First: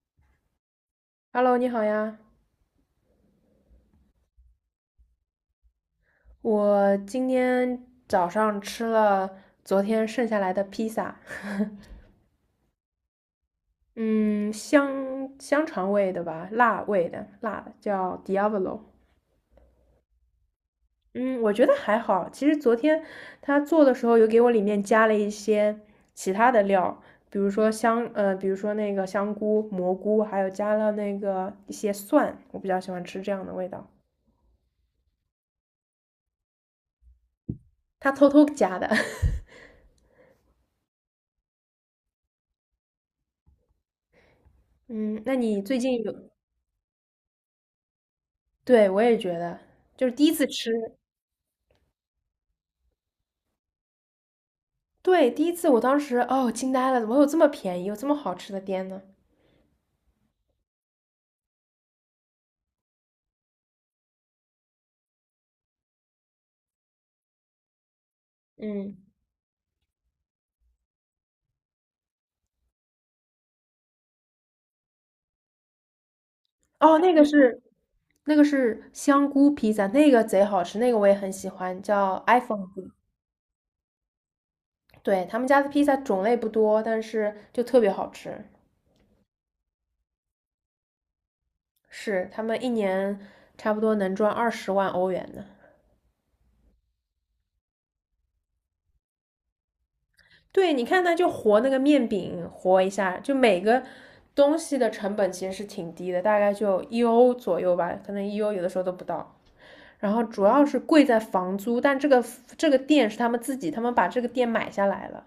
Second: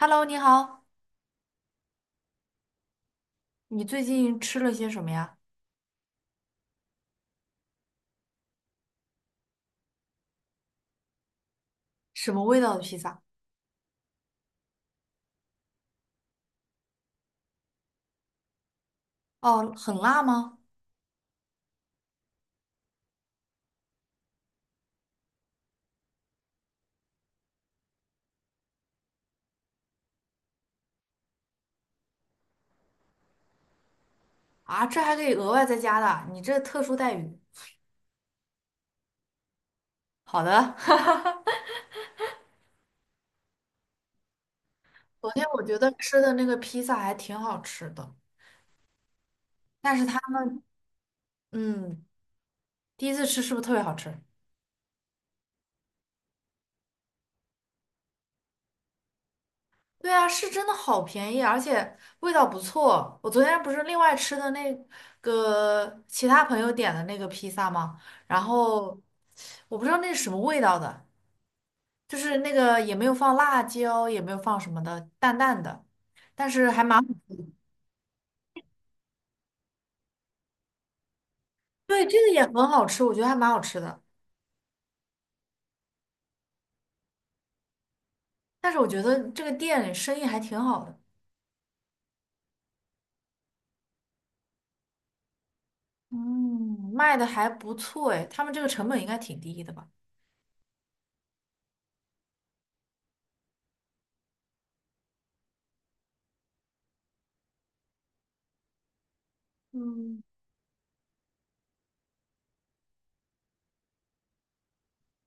Hello，你好，Hello，你好呀！你最近吃了些什么呀？我今天早上吃了昨天剩下来的披萨，什么味道的披萨？嗯，香肠味的吧，辣味的，辣的叫 Diavolo。哦，很辣吗？嗯，我觉得还好。其实昨天他做的时候有给我里面加了一些其他的料，比如说那个香菇、蘑菇，还有加了那个一些蒜，我比较喜欢吃这样的味道。啊，这还可以额外再加的啊，你这特殊待遇。他偷偷加的。好的，嗯，昨那天我你觉最得近吃有？的那个披萨还挺好吃的，对，我也觉得，但是就是他第一次们，吃，嗯，第一次吃是不是特别好吃？对，第一次我当时哦惊呆了，怎么有这么便宜，有这么好吃的店呢？对啊，是真的好便宜，而且味道不错。我昨天不是另外吃的那个其他朋友点的那个披萨吗？然嗯。后我不知道那是什么味道的，就是那个也没有放辣椒，也没有放什么的，淡淡的，但是还哦，蛮，那个是那个是香菇披萨，那个贼好吃，那个我也很喜欢，对，这叫 个也 iPhone 很披好萨。吃，我觉得还蛮好吃的。对，他们家的披萨种类不多，但是就特别好吃，但是我觉得这个店生意还挺好的，是他们一年差不多能赚20万欧元呢。嗯，卖的还不错哎，他们这个成本应该挺低的吧？对，你看它就和那个面饼和一下，就每个东西的成本其实是挺低的，大概就一欧左右吧，可能一欧有的时候都不到。然嗯，后主要是贵在房租，但这个店是他们自己，他们把这个店买下来了。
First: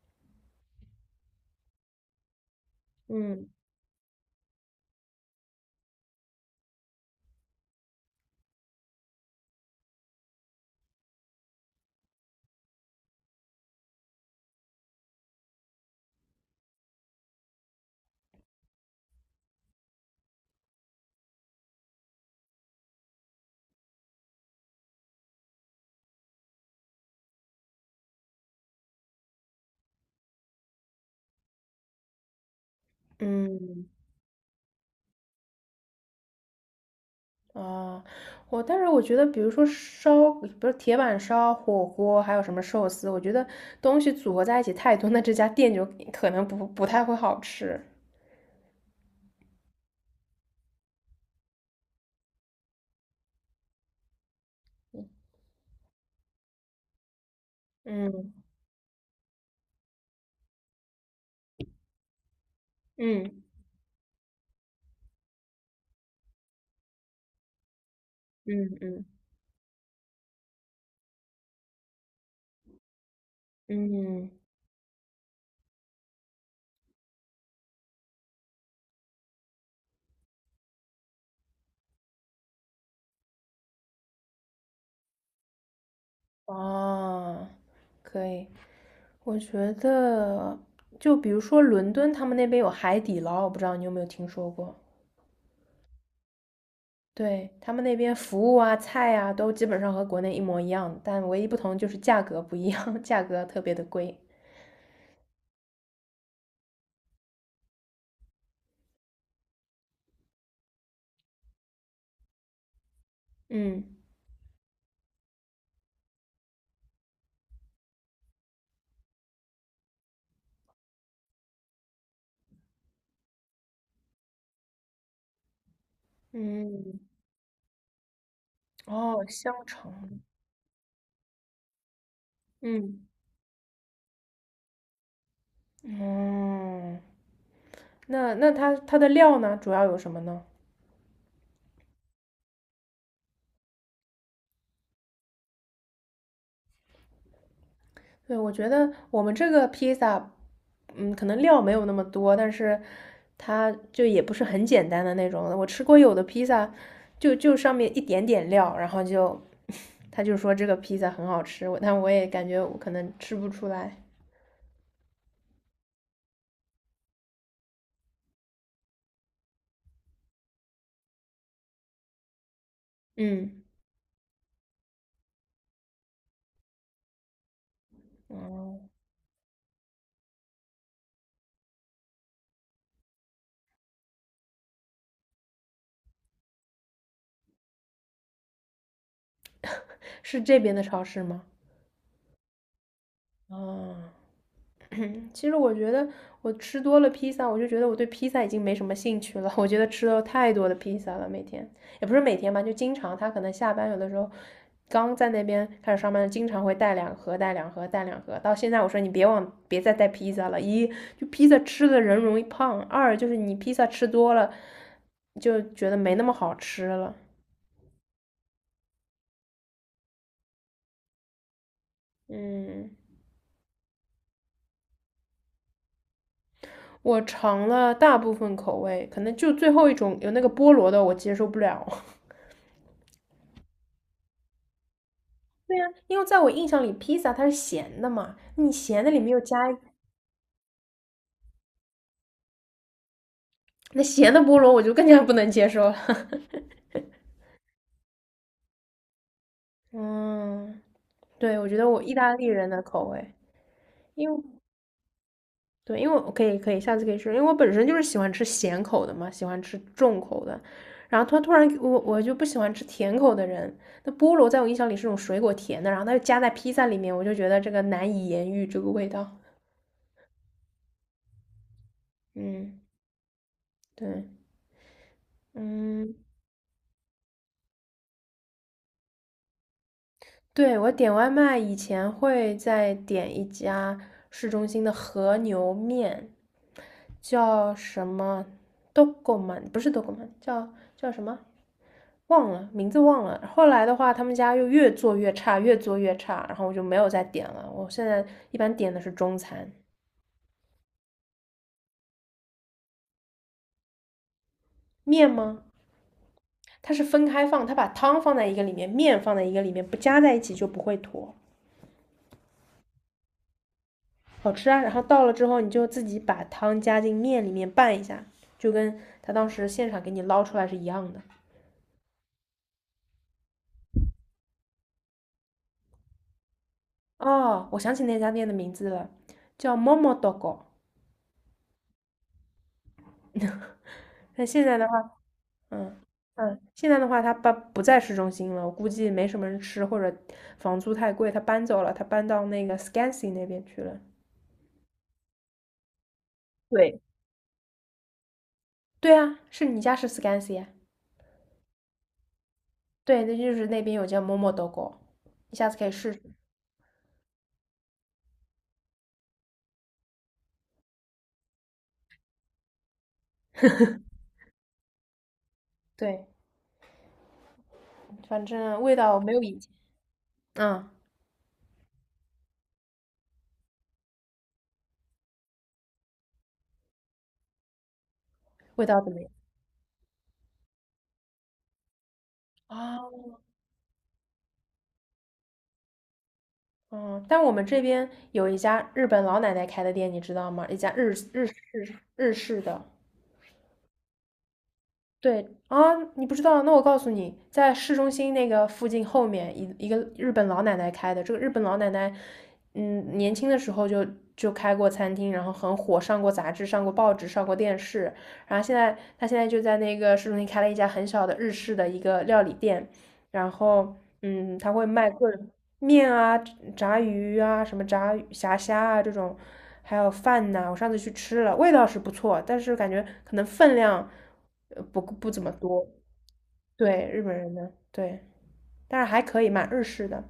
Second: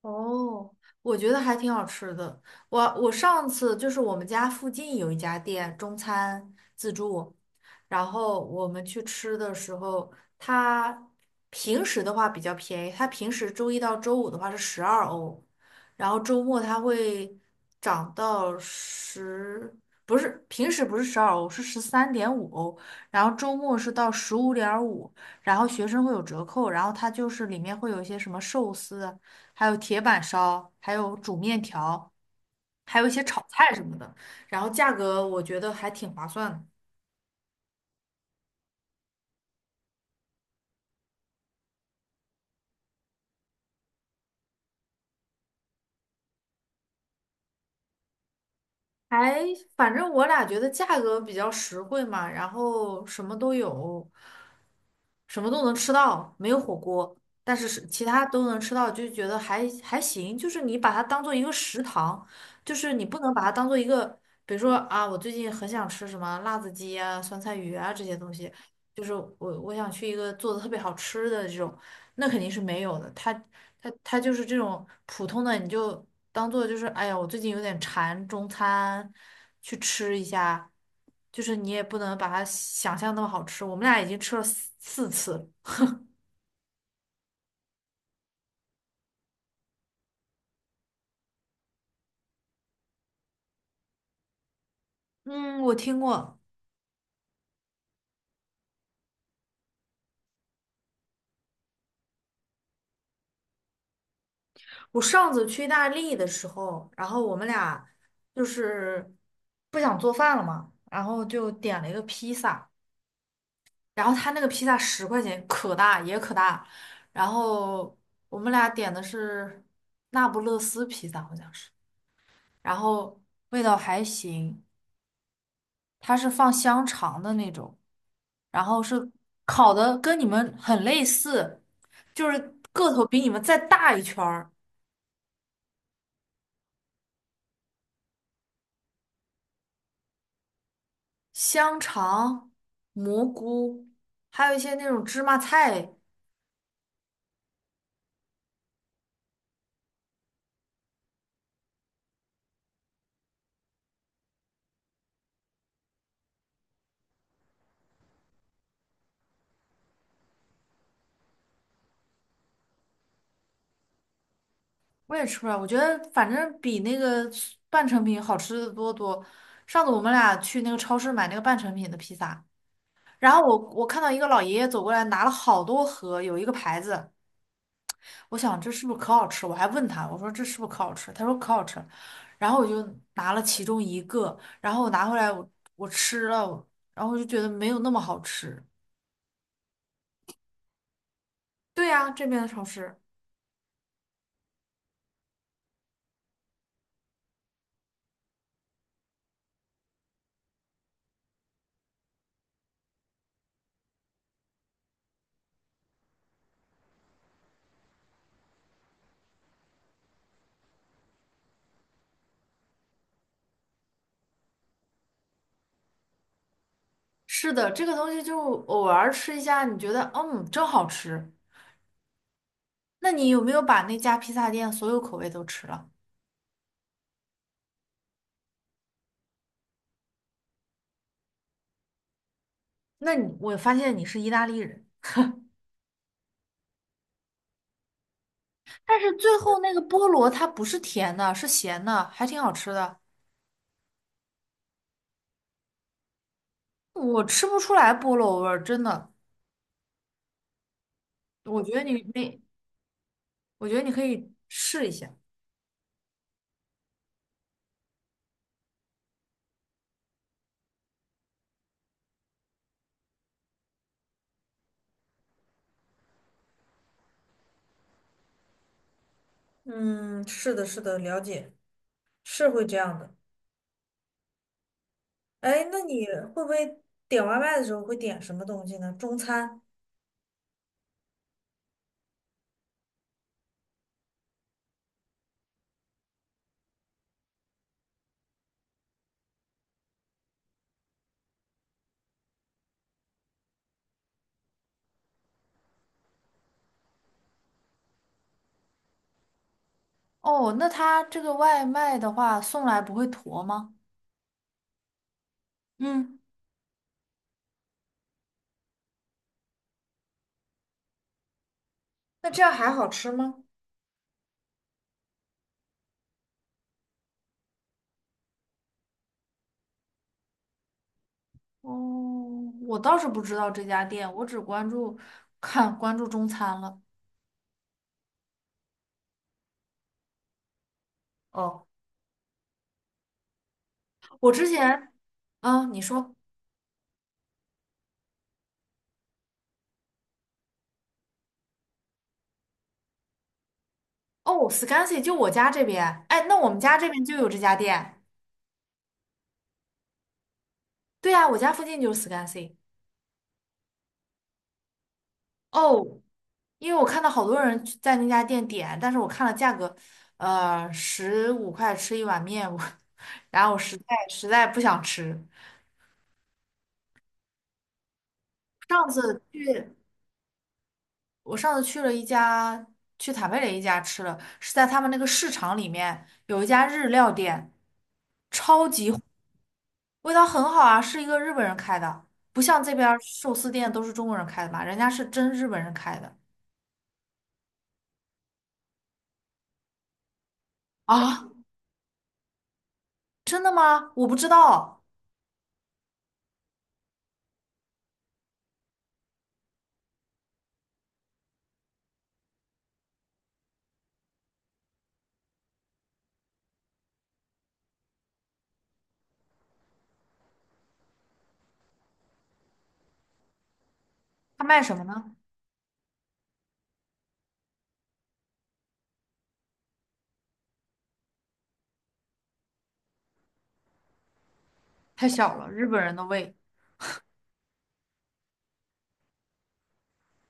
哦，我觉得还挺好吃的。我上嗯。次就是我们家附近有一家店中餐自助，然后我们去吃的时候，它平时的话比较便宜，它平时周一到周五的话是十二欧，然后周末它会涨到十，不是，平时不是十二欧，是13.5欧，然后周末是到15.5，然后学生会有折扣，然后它就是里面会有一些什么寿司。还有铁板烧，还有煮面条，还有一些炒菜什嗯。么的。然后价格我觉得还挺划算的，啊，但是我觉得，比如说烧，不是铁板烧、火锅，还有什么寿司，我觉得东西组合在一起太多，那这家店就可能不太会好吃。还反正我俩觉得价格比较实惠嘛，然后什么都有，什么都能吃到，没有火锅，但是是其他嗯都能吃到，就觉得还行。就是你把它当做一个食堂，就是你不能嗯把它当做一个，比如说啊，我最近很想吃什么辣子鸡啊、酸菜鱼啊这些东西，嗯就嗯。是我想去一个做的特别好吃的这种，那肯定是没有的。它嗯，就是这种普通的，你就。当做就是哎呀，我最近有点馋中餐，去吃一下。就是你也不能把它想象那么好吃，我们俩已经吃了四次了哦，可以。我觉得，就比如说伦敦，他们那边有海底捞，我不知道你有没有听说过。嗯，我听过。对，他们那边服务啊、菜啊，都基本上和国内一模一样，但唯一不同就是价格不一样，价格特别的贵。我上次去意大利的时候，然后我们俩就是不想做饭了嘛，然后就点了一个披萨，嗯。然后他那个披萨10块钱，可大也可大。然后我们俩点的是那不勒斯披萨，好像是，然后味道还行。它是放香嗯，肠的那种，然后是哦，香烤的跟肠，你们很类似，就是个嗯头比你们再大一圈儿，嗯，那它的料呢，主要有什么呢？香肠、蘑菇，还有一些那种芝麻菜，对，我觉得我们这个披萨，嗯，可能料没有那么多，但是它就也不是很简单的那种。我吃过有的披萨，就上面一点点料，然后就 他就说这个披萨很好吃，我但我也感觉我可能吃不出来。我也吃不了，我觉得反正比那个半成品好吃的多。上次我们俩去那个超市买那个半成品的披萨，然后我嗯。我看到一个老爷爷走过来拿了好多盒，有一个牌子。我想这哦。是不是可好吃？我还问他，我说这是不是可好吃？他说可好吃。然后我就拿了其中一个，然后我拿回来我吃了，然后我就觉得没有那么好吃。是这边的超市吗？对呀，这边的超市。哦。其实我觉得我吃多了披萨，我就觉得我对披萨已经没什么兴趣了。我觉得吃了太多的披萨了，每天也不是每天吧，就经常他可能下班有的时候刚在那边开始上班，经常会带两盒、带两盒、带两盒。到现在我说你别往别再带披萨了，一就披萨吃的人容易胖，二就是你披萨吃多了就觉得没那么好吃了。是的，这个东西就偶尔吃一下，你觉得嗯真好吃。嗯，那你有没有把那家披萨店所有口味都吃了？我尝了大部分口味，可能就最后一种有那个菠萝的我接受不了。那你我发现你是意大利人，对呀，因为在我印象里，披萨它是咸的嘛，你但咸是的里面最又后加那一个菠萝它不是甜的，是咸的，还挺好吃的。那咸的菠萝，我就更加不能接受了。我吃不出来菠萝味儿，真的。嗯，对，我我觉觉得得我你意大那利人的口味，我觉得你可以因为试一下。对，因为我可以下次可以吃，因为我本身就是喜欢吃咸口的嘛，喜欢吃重口的。然后他突然我就不喜欢吃甜口的人，那菠萝在我印象里是种水果甜的，然后它又加在披萨里面，我就觉得这个难以言喻这个味道。嗯，是的，是的，了解，是会这嗯，样的。对，哎，那你嗯。会不会点外卖的时候会点什么东西呢？中餐？对，我点外卖以前会在点一家市中心的和牛面，叫什么 d o g m a 不是 d o g m a 叫什么忘了，名字忘了。后来的话，他们家又越做越差，越做越差，然后我就没有再点了。我现在一般点的是中餐哦，那他这个外卖的话送来不会坨吗？面吗？嗯，它是分开放，它把汤放在一个里面，面放在一个里面，不加在一起就不会坨。那这样还好吃吗？好吃啊。然后到了之后，你就自己把汤加进面里面拌一下，就跟他当时现场给你捞出来是一样的。哦，我倒是不知道这家店，我只关注看关注中餐了。哦，我想起那家店的名字了，叫 Momo Dogo。哦，我那之现在的前，话，啊，你嗯。说，嗯，现在的话，他搬不在市中心了，我估计没什么人吃，或者房租太贵，他搬走了，他搬到那个 Scansy 那边去了。哦，Scansy 就我家这边，哎，那我们家这对，边就有这家店。对啊，是你家是 Scansy 啊？对啊，我家附近就是 Scansy。对，那就是那边有家 Momo Dogo，你下次可以哦，试试。因为我看到好多人去在那家店点，但是我看了价格，15块吃一碗面，我 然后我实在 实在不想吃。对。反正上味次道没有以前，去，嗯，我上次去了一家，去坦贝雷一家吃了，是在他们那个市场里面有一家日料店，超味级火道怎么样？味道很好啊，是一个日本人开的，不像这边儿啊，寿司店都是中国人开的嘛，人家是真日本人开的嗯，但我们这边有一家日本老奶奶开的店，你知道吗？一家日啊，日日式的，真的吗？我不知道，对啊，你不知道？那我告诉你，在市中心那个附近后面一个日本老奶奶开的。这个日本老奶奶，嗯，年轻的时候就开过餐厅，然后很火，上过杂志，上过报纸，上过电视。然后她现在就在那个市中心开了一家很小的日式的一个料理店，然后他嗯，卖他什么会卖呢？各种面啊、炸鱼啊、什么炸鱼虾啊这种，还有饭呐、我上次去吃了，味道是不错，但是感觉可能分量呃不太不小怎了，么日本多。人的胃。对，日本人的，对，但是还可以，蛮日式的。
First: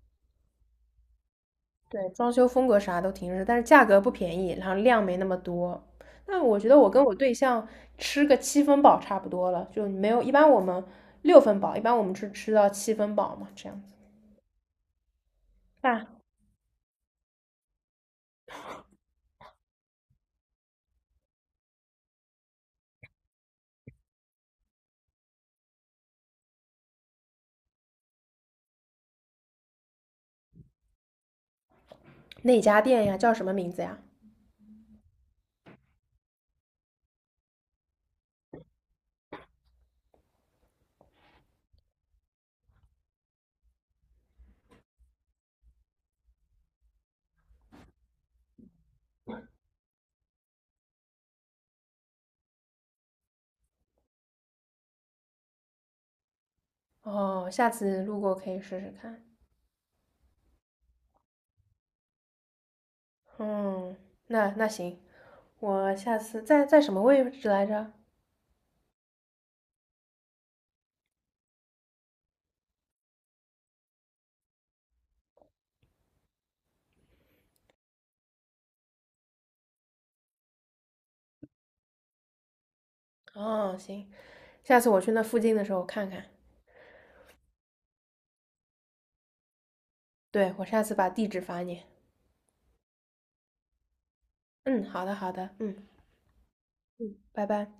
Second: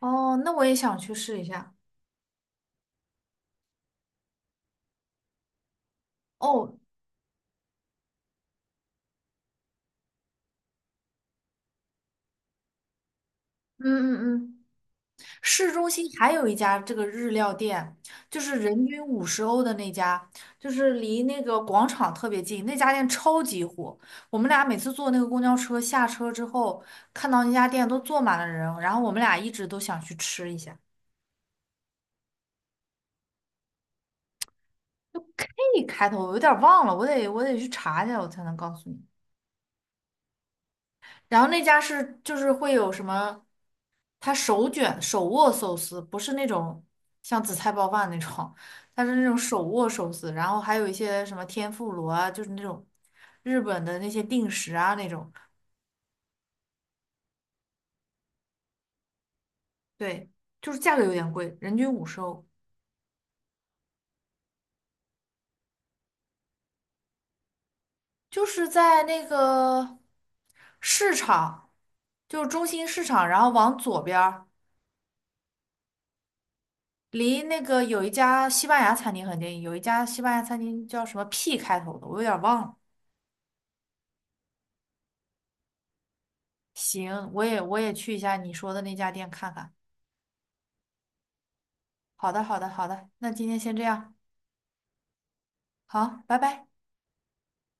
哦，那我也想去试一下。对，装修风格啥都挺日式，但是价格不便宜，然后量没那么多。那我觉哦，得我跟我对象吃个七分饱差不多了，就没有，一般我们六分饱，一般我们是吃到七分饱嘛，这样嗯子。嗯嗯，市中心但还有一家这个日料店，就是人均五十欧的那家，就是离那个广场特别近，那家店超级火。我们俩每次坐那个公交车下车之后，看到那家店都坐满了人，然后我们俩一直都想去吃一下。哪家店呀？叫什么名字呀？就 K 开头，我有点忘了，我得去查一下，我才能告诉你。然后那家是就是会有什么，它手卷手握寿司，不是那种像紫菜包饭那种，它是那种手握寿司，然后还有一些什么天妇罗啊，就是那种日本的那些定食啊那种，哦，下次路过可以试试看。对，就是价格有点贵，人均五十欧，嗯，那行，我下次在什么位置来着？就是在那个市场，就是中心市场，然后往左边儿。离那个有一家西班牙餐厅很近，有一家西班牙餐厅叫什么 P 开头的，我有点忘了。哦，行，下次我去那附近的时候看看。行，我也去一下你说的那家店看看。对，我下次把地址发你。好的，好的，好的，那今天先这样，嗯，好的好的，嗯，好，拜拜。拜拜。